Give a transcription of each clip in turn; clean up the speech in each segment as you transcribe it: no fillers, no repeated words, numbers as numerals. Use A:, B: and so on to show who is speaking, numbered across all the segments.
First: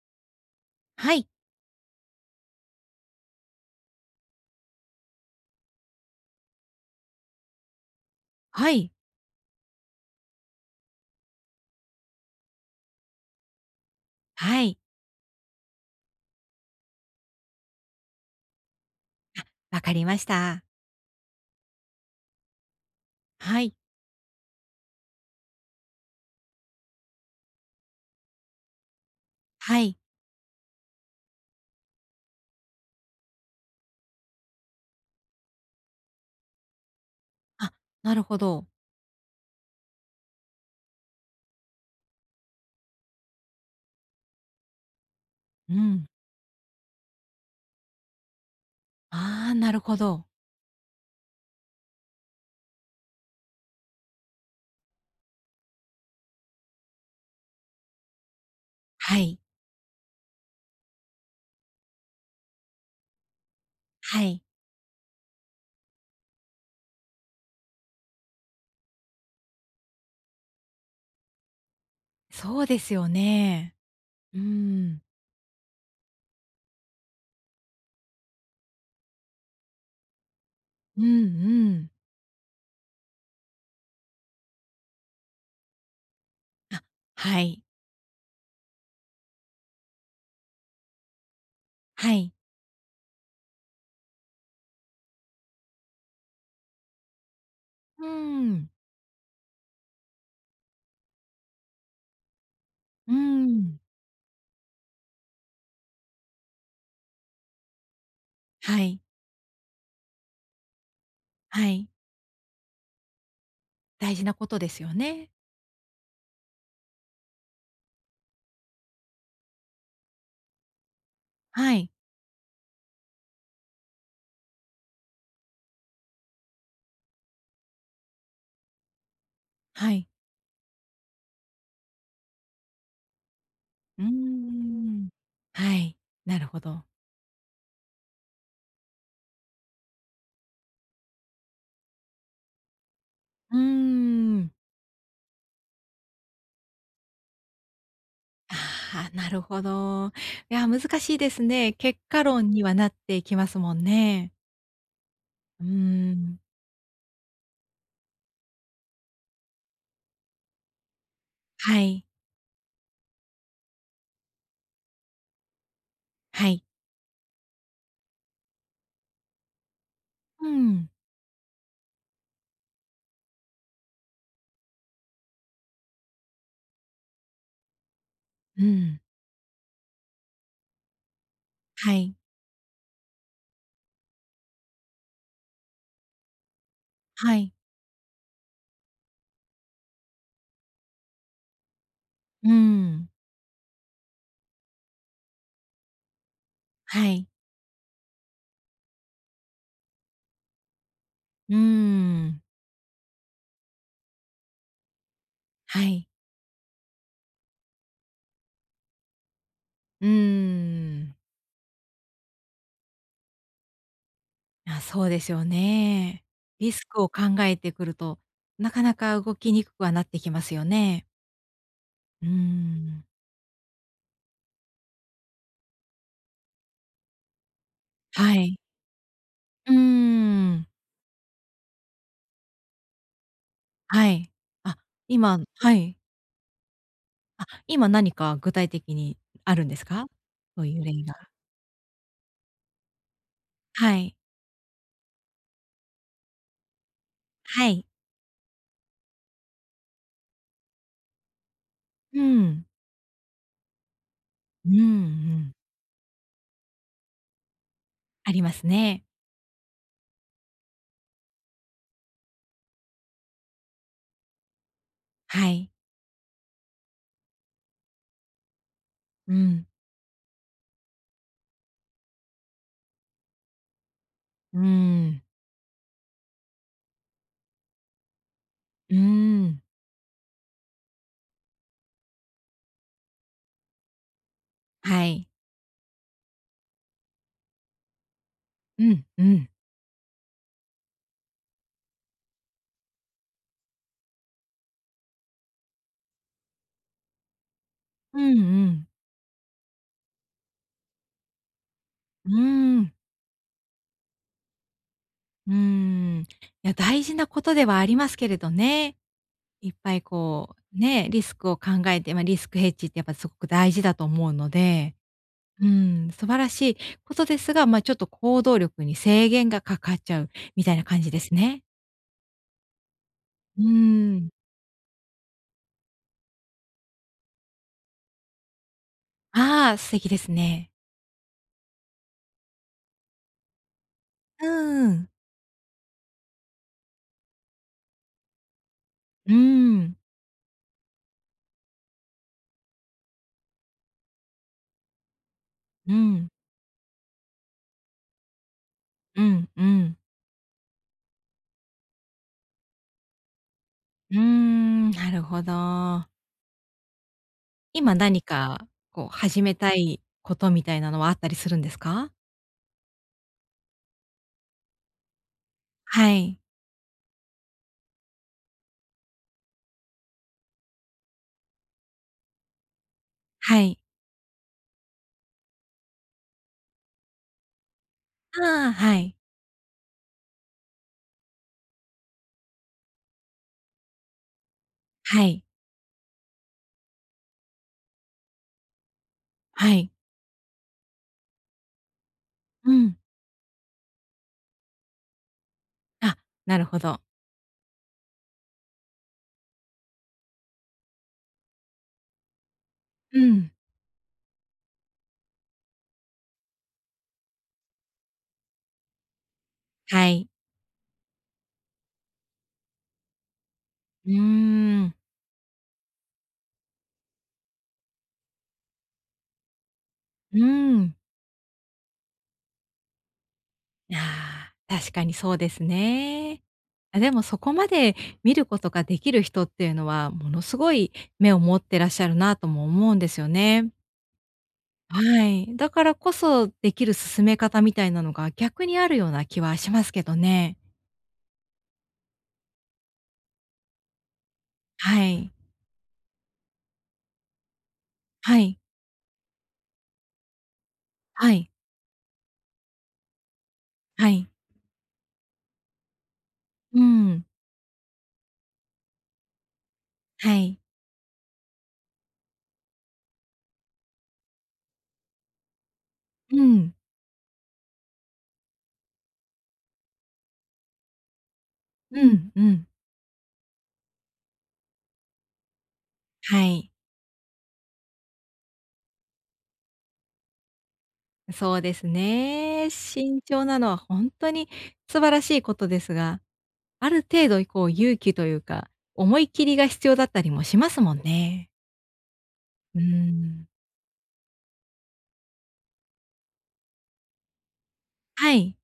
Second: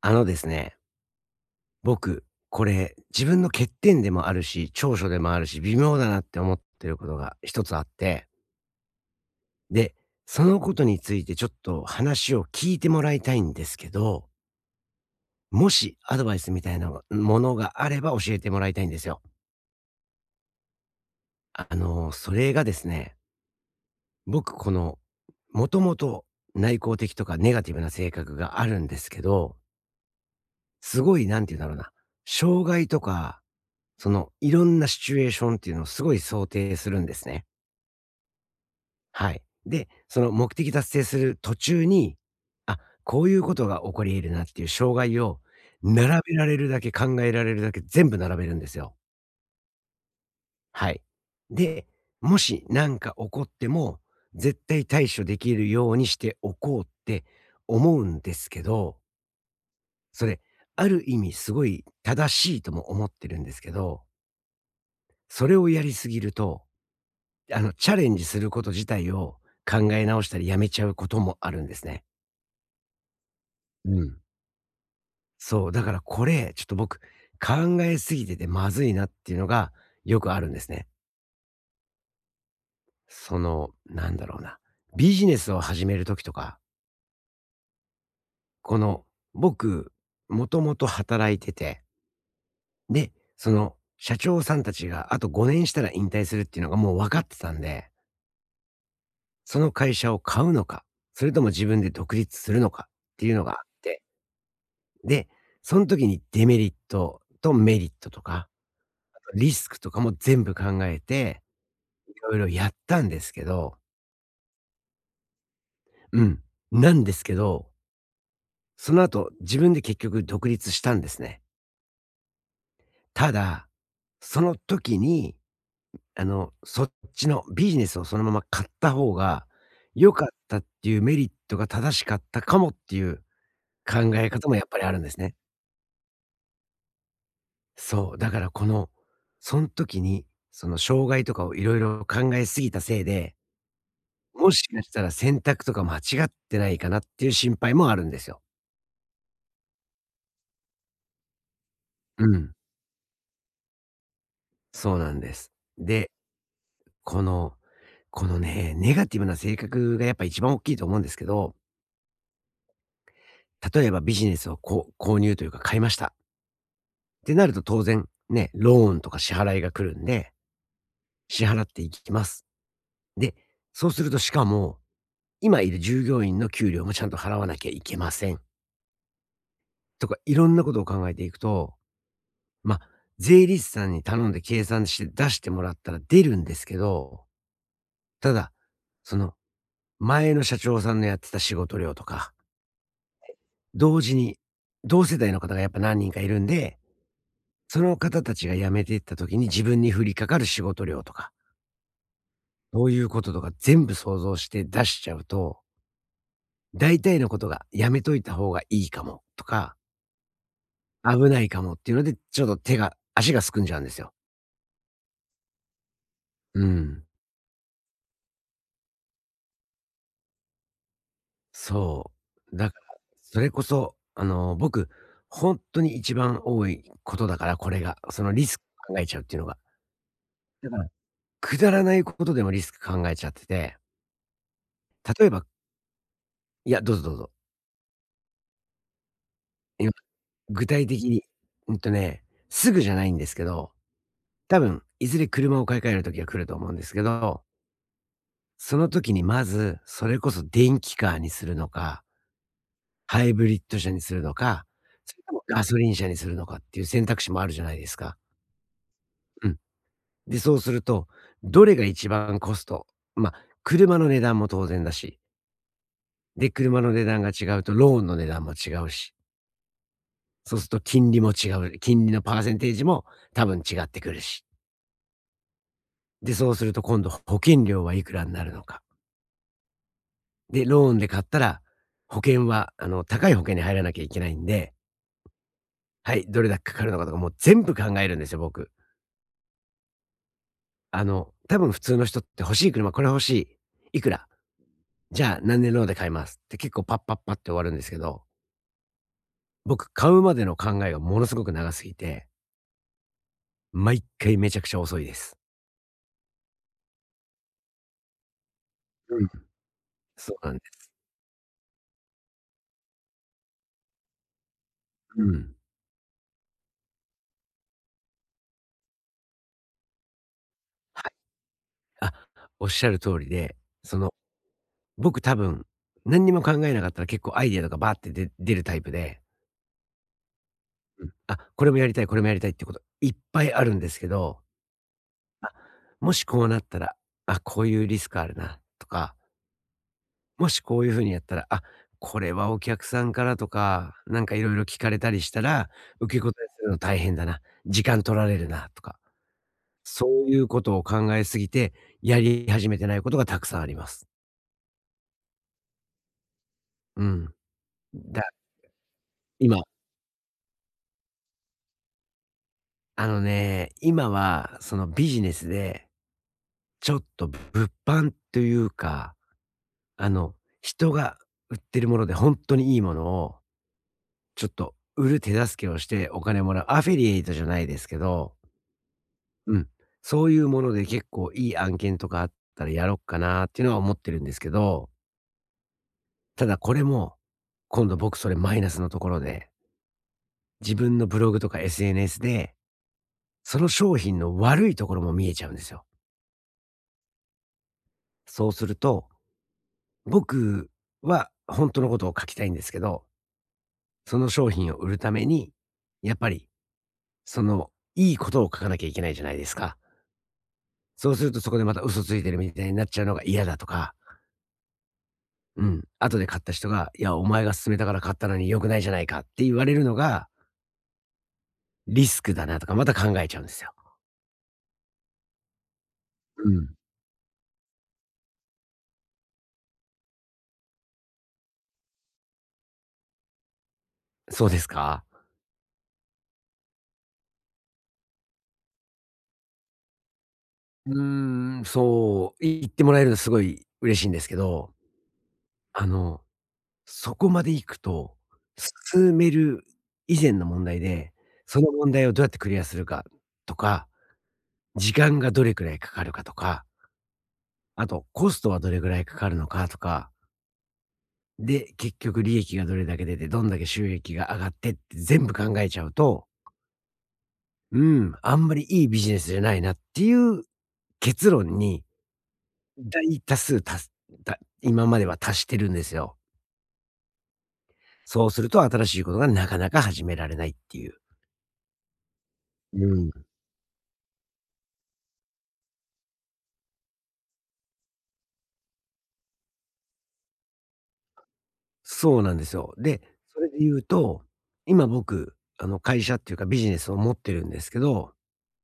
A: ですね、
B: はい。
A: 僕、これ、自分の欠点でもあるし、長所でもあるし、微妙だなって思ってることが一つあって、
B: はい。
A: で、そのことについてちょっと話を聞いてもらいたいんですけど、
B: はい、
A: もしアドバイスみたいなものがあれば教えてもらいたいんですよ。
B: わかりました。
A: それがですね、
B: はい。
A: 僕、もともと内向的とかネガティブな性格があるんですけど、
B: はい。
A: すごい、なんて言うんだろうな、障害とかいろんなシチュエーションっていうのをすごい想定するんですね。
B: あ、なるほど。
A: はい。で、その目的達成する途中に、あ、こういうことが起こり得るなっていう障害を
B: うん。
A: 並べられるだけ、考えられるだけ全部並べるんですよ。
B: ああ、なるほど。
A: はい。で、もし何か起こっても、絶対対処できるようにしておこうって思うんですけど、
B: はい、
A: それ、ある意味すごい正しいとも思ってるんですけど、
B: はい。
A: それをやりすぎるとチャレンジすること自体を考え直したりやめちゃうこともあるんですね。
B: そうですよね。
A: うん。
B: うーん。
A: そう、だからこれ、ちょっと僕、考えすぎててまずいなっていうのがよくあるんですね。
B: うんうん。
A: なんだろうな。ビジネスを始めるときとか、
B: はい。
A: この、僕、もともと働いてて、
B: はい。
A: で、社長さんたちがあと5年したら引退するっていうのがもう分かってたんで、
B: うん。
A: その会社を買うのか、それとも自分で独立するのかっ
B: う
A: ていうのがあっ
B: ん。
A: て、で、その時にデメリットとメリットとか、
B: はい。
A: あとリスクとかも全部考えて、
B: はい。
A: いろいろやったんですけど。
B: 大事なことですよね。
A: うん。なんですけど、その後、自分で結局独立したんですね。
B: はい。
A: ただ、その時に、そっちのビジネスをそのまま買った方が
B: はい。
A: 良かったっていうメリットが正しかったかもっていう
B: うー
A: 考え方もやっぱりあるん
B: ん。
A: ですね。
B: はい。なるほど。
A: そう、だからその時に、その障害とかをいろいろ考えすぎたせいで、
B: うーん。
A: もしかしたら選択とか間違ってないかなっていう心配もあるんですよ。
B: ああ、なるほど。いや、難しいですね。結果
A: う
B: 論
A: ん、
B: にはなっていきますもんね。
A: そうなんです。
B: う
A: で、
B: ーん。
A: この、このね、ネガティブな性格がやっぱ一番大きいと思うんですけど、
B: はい。
A: 例えばビジネスをこう購入というか買いました。
B: はい。
A: ってなると当然、ね、ローンとか支払いが来るんで、
B: うん。
A: 支払っていきます。で、そうするとしかも、今いる従業員の給料もちゃんと払わなきゃいけません。
B: うん。
A: とか、いろんなことを考えていくと、
B: はい。
A: ま、あ税理士さんに頼んで計算して出してもらったら出るんですけど、
B: はい。
A: ただ、その、前の社長さんのやってた仕事量とか、
B: うーん。
A: 同時に、同世代の方がやっぱ何人かいるんで、
B: はい。
A: その方たちが辞めていった時に自分に降りかかる仕事量とか、
B: うーん。
A: そういうこととか全部想像して出しちゃうと、
B: はい。
A: 大体のことがやめといた方がいいかもとか、
B: うーん。
A: 危ないかもっていうので、ちょっと手が足がすくんじゃうんですよ。
B: あ、そうですよね。
A: う
B: リス
A: ん。
B: クを考えてくると、なかなか動きにくくはなってきますよね。
A: そ
B: うー
A: う。だから、
B: ん。
A: それこそ、僕、本当に一番多いことだから、これが。その
B: は
A: リ
B: い。
A: スク考えちゃうっていうのが。
B: うーん。
A: だから、くだらないことでもリスク考えちゃってて、
B: はい。あ、
A: 例え
B: 今
A: ば、
B: はい。
A: いや、どうぞどうぞ。
B: あ、今何か具体的にあるんです
A: 今
B: か？そう
A: 具
B: いう
A: 体
B: 例
A: 的に、
B: が。
A: うんとね、すぐじゃないんですけど、
B: はい。
A: 多分いずれ車を買い替える時が来ると思うんですけど、
B: はい。
A: その時にまず、それこそ電気カーにするのか、
B: うん。
A: ハイブリッド車にするのか、
B: うんう
A: それとも
B: ん。
A: ガソリン車にするのかっていう選択肢もあるじゃないですか。
B: ありますね。
A: うん。で、そうすると、どれが一番コスト、まあ、車の値段も当然だし、
B: はい。
A: で、車の値段が違うとローンの値段も違うし、
B: うん。
A: そうすると金利も違う、金利のパーセンテージも多分違ってくるし、
B: うーん。
A: で、そうすると今度保険料はいくらになるのか。
B: うーん。
A: で、ローンで買ったら、保険は高い保険に入らなきゃいけないんで、
B: はい。
A: はい、どれだけかかるのかとかもう全部考えるんですよ、僕。
B: うん、うん。
A: 多分普通の人って欲しい車、これ欲しい、いくら、じゃあ何年ローンで買いますって結構パッパッパって終わるんですけ
B: う
A: ど
B: んうん。
A: 僕、買うまでの考えがものすごく長すぎて、
B: うーん。
A: 毎回めちゃくちゃ遅いです。
B: うーん。いや、大事なことではありますけれどね。
A: うん。
B: いっぱい
A: そうな
B: こ
A: んで
B: う、
A: す。
B: ね、リスクを考えて、ま、リスクヘッジってやっぱ、すごく大事だと思うので、
A: うん。
B: うん、素晴らしいことですが、まあ、ちょっと行動力に制限がかかっちゃうみたいな感
A: は
B: じ
A: い。
B: ですね。
A: あ、おっしゃる通りで、
B: う
A: その、
B: ーん。
A: 僕多分、何にも考えなかったら結構アイデアとかバーって出るタイプで、
B: ああ、素敵ですね。
A: うん。あ、これもやりたい、これもやりたいってこといっぱいあるんですけど、
B: うん。
A: あ、もしこうなったら、あ、こういうリスクあるなとか
B: うーん。
A: もしこういう風にやったら、あ、これはお客さんからとか、なんかいろいろ聞かれたりしたら、
B: う
A: 受け答
B: ん。
A: えするの大変だな、時間取られるなとか、
B: うん、うん。
A: そういうことを考えすぎて、やり始めてないことがたくさんあります。
B: うーん、なるほど。
A: うん。
B: 今何
A: だ
B: かこう始め
A: 今、
B: たいことみたいなのはあったりするんですか？
A: 今はそのビジネスで、
B: はい。
A: ちょっと物販というか、あの、人が売ってるもので本当にいいものを、
B: はい。
A: ちょっと売る手助けをしてお金もらう、アフィリエイトじゃないですけど。
B: ああ、はい。
A: うん。そういうもので結構いい案件とかあったらやろっかなっていうのは思ってるんですけど、
B: はい。
A: ただこれも、今度僕それマイナスのところで、
B: はい。
A: 自分のブログとか SNS で、
B: うん。
A: その商品の悪いところも見えちゃうんですよ。
B: あ、なるほど。
A: そうすると、僕は本当のことを書きたいんですけど、
B: うん。
A: その商品を売るために、やっぱり、その、いいことを書かなきゃいけないじゃないですか。
B: はい。
A: そうするとそこでまた嘘ついてるみたいになっちゃうのが嫌だとか、
B: うーん。
A: うん。後で買った人が、いや、お前が勧めたから買ったのに良くないじゃないかって言われるのが、
B: うーん。
A: リスクだなとかまた考えちゃうんですよ。
B: ああ、確かにそうですね。
A: うん。
B: あ、でもそこまで見ることができる人っていうのは、ものすごい目を持ってらっしゃるなとも思うんですよね。
A: そうですか？
B: はい。だからこそできる進め方みたいなのが逆にあるような気はしますけどね。
A: うーん、そう、言ってもらえるのすごい嬉しいんですけど、
B: はい。
A: あの、そこまで行くと、
B: はい。
A: 勧める以前の問題で、
B: はい。
A: その問題をどうやってクリアするかとか、
B: はい。
A: 時間がどれくらいかかるかとか、
B: うん。
A: あとコストはどれくらいかかるのかとか
B: はい。
A: で、結局利益がどれだけ出て、どんだけ収益が上がってって全部考えちゃうと、
B: うん。
A: うん、あんまりいいビジネスじゃないなっていう結論に、
B: うん。うん。
A: 大多数たすた今までは達してるんですよ。
B: はい。
A: そうすると新しいことがなかなか始められないっていう。
B: そうですね。
A: うん。
B: 慎重なのは本当に素晴らしいことですが、ある程度こう勇気というか、思い切りが必要だったりもしますもんね。
A: そうなんですよ。
B: うー
A: で、そ
B: ん。
A: れで言うと、今僕、会社っていうかビジネスを持ってるんですけど、
B: はい。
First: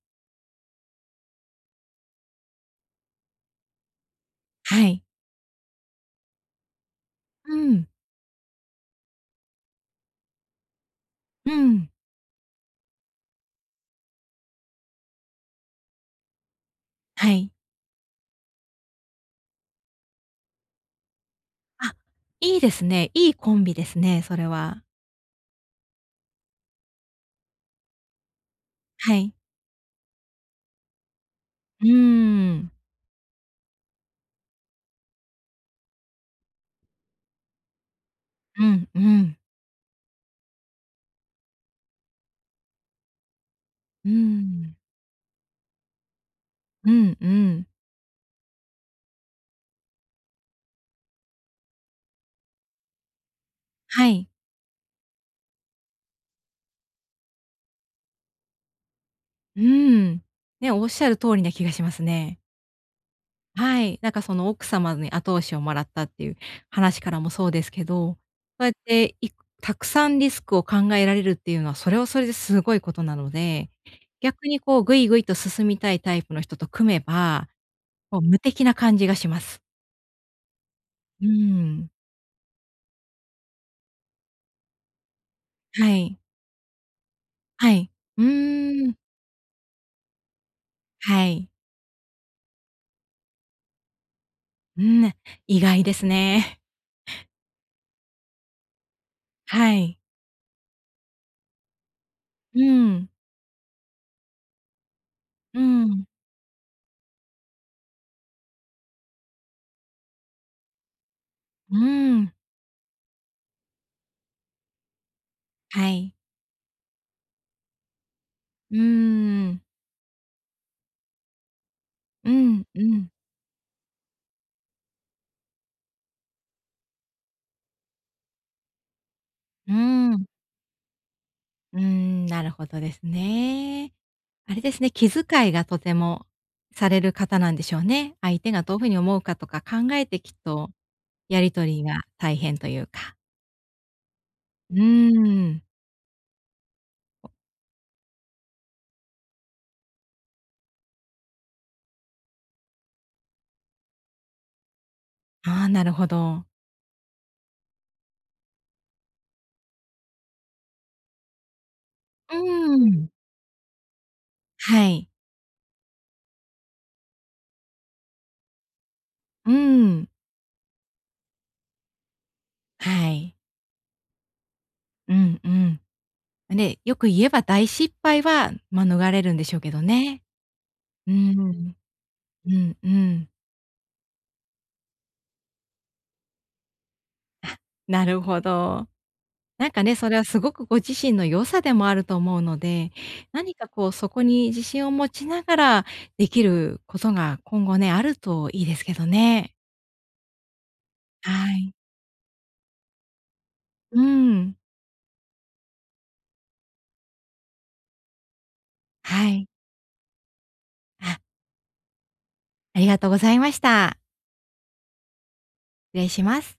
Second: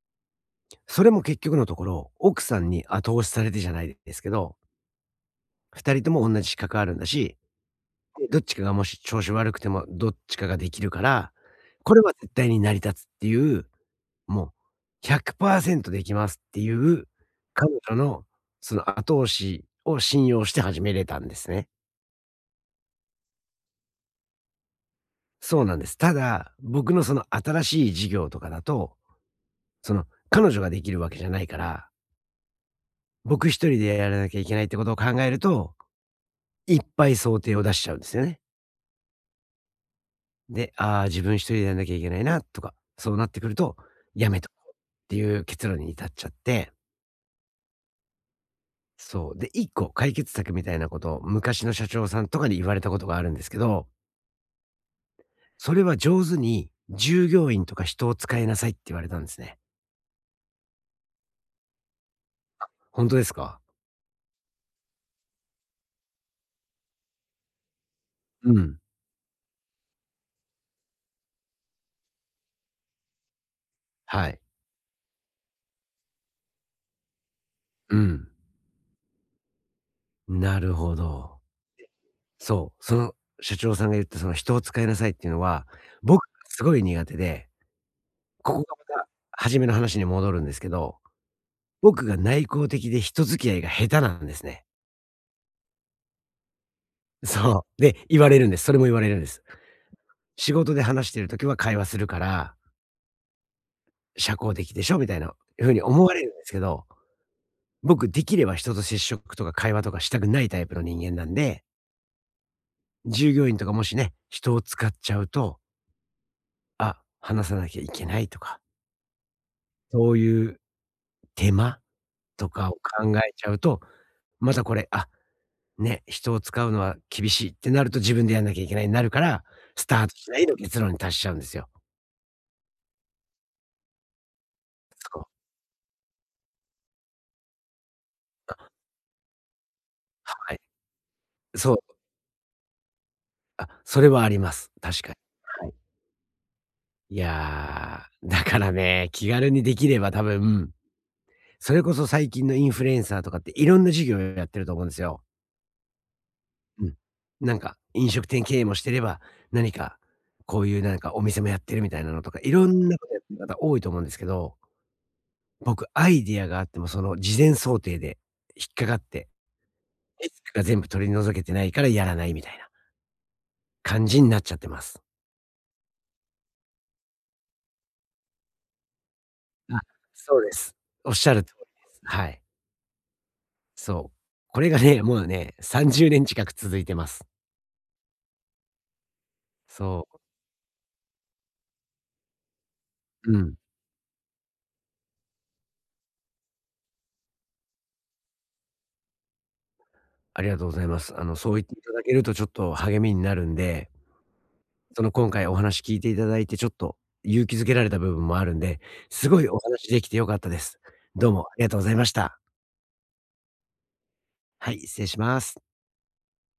A: それも結局のところ、奥さんに後押しされてじゃないですけど、
B: はい。
A: 二人とも同じ資格あるんだし
B: うん。
A: で、どっちかがもし調子悪くても、どっちかができるから、
B: うん。
A: これは絶対に成り立つっていう、もう100%できますっていう、
B: はい。
A: 彼女のその後押しを信用して始めれたんですね。
B: あ、いいですね。いいコンビですね、それは。
A: そうなんです。ただ、僕のその新しい事業とかだと、
B: はい。
A: その彼女ができるわけじゃないか
B: うー
A: ら、
B: ん。
A: 僕一人でやらなきゃいけないってことを考えると、いっぱい想定を出しちゃうんですよね。
B: うんうん。
A: で、ああ、自分一人でやんなきゃいけないなとか、そうなってくると、
B: うー
A: やめとこうっ
B: ん。
A: ていう結論に至っちゃって、
B: うんうん。
A: そう。で、一個解決策みたいなことを昔の社長さんとかに言われたことがあるんですけど、
B: はい。
A: それは上手に従業員とか人を使いなさいって言われたんですね。
B: うーん。ね、おっしゃる通りな気がしますね。
A: 本当ですか？
B: はい、なんかその奥様に後押しをもらったっていう話からもそうですけど、
A: う
B: そうやっ
A: ん。
B: ていくたくさんリスクを考えられるっていうのは、それはそれですごいことなので、
A: はい。
B: 逆にこうぐいぐいと進みたいタイプの人と組めば、
A: う
B: もう
A: ん。
B: 無敵な感じがします。
A: なるほ
B: うー
A: ど。
B: ん。
A: そう。その社長さんが言ったその人を使いなさいっていうのは、
B: はい。
A: 僕がすごい苦手で、
B: はい。う
A: ここが
B: ーん。
A: また初めの話に戻るんですけど、
B: はい。
A: 僕が内向的で人付き合いが下手なんですね。
B: うん、意外ですね。
A: そう。で、言われるんです。それも言われるんです。
B: はい。
A: 仕事で話してる時は会話するから、
B: うん。
A: 社交的でしょみたいな
B: う
A: 風に思
B: ん。
A: われるんですけど、僕できれば人と接触とか会話とかしたくないタイプの人間なんで、
B: うーん。
A: 従業員とかもしね、人を使っちゃうと、
B: はい。
A: あ、話さなきゃいけないとか、
B: うーん。
A: そういう手間
B: う
A: と
B: ん、
A: かを
B: うん。
A: 考えちゃうと、またこれ、あね、人を使うのは厳しいってなると自分でやんなきゃいけないになるから、
B: う
A: スター
B: ー
A: ト
B: ん。
A: しないの結論に達しちゃうんですよ。
B: うーん、なるほどですね。あれですね、気
A: そう。
B: 遣いがとてもされる方なんでしょうね。相手がどういうふうに思うかとか考えてきっ
A: はい。
B: とやり
A: そ
B: 取り
A: う。
B: が大変というか。
A: あ、それはあります。
B: う
A: 確かに。
B: ーん。
A: はい。いや、だからね、気軽にできれば多分、それこそ最近のインフルエンサーとかっていろんな事業やってると思うんですよ。
B: ああ、なるほど。
A: うん。なんか飲食店経営もしてれば、何かこういうなんかお店もやってるみたいなのと
B: う
A: か、いろ
B: ー
A: んなこ
B: ん。
A: とやってる方多いと思うんですけど、
B: はい。
A: 僕アイディアがあってもその事前想定で引っかかって、
B: うーん。
A: リスクが全部取り除けてないからやらないみたいな
B: はい。
A: 感じになっちゃってます。
B: うんうん。で、よく言えば大失敗は免れるんでしょうけ
A: あ、
B: どね。
A: そうです。お
B: う
A: っ
B: ー
A: しゃる通
B: ん。
A: りです。はい。
B: うんうん。
A: そう。これがね、もうね、30年近く続いてます。
B: なるほど。なんかね、
A: そ
B: それ
A: う。
B: はすごくご自身の良さでもあると思うので、
A: う
B: 何
A: ん。
B: かこうそこに自信を持ちながらできることが今後ね、あるといいですけどね。
A: ありがとうございます。そ
B: は
A: う言っ
B: い。
A: ていただけるとちょっと励みになるんで、
B: うん。
A: その今回お話聞いていただいてちょっと勇気づけられた部分もあるんで、す
B: は
A: ご
B: い。
A: いお話できて良かったです。
B: あ、
A: どうもありがとうございました。
B: ありがとうございました。
A: はい、失礼します。
B: 失礼します。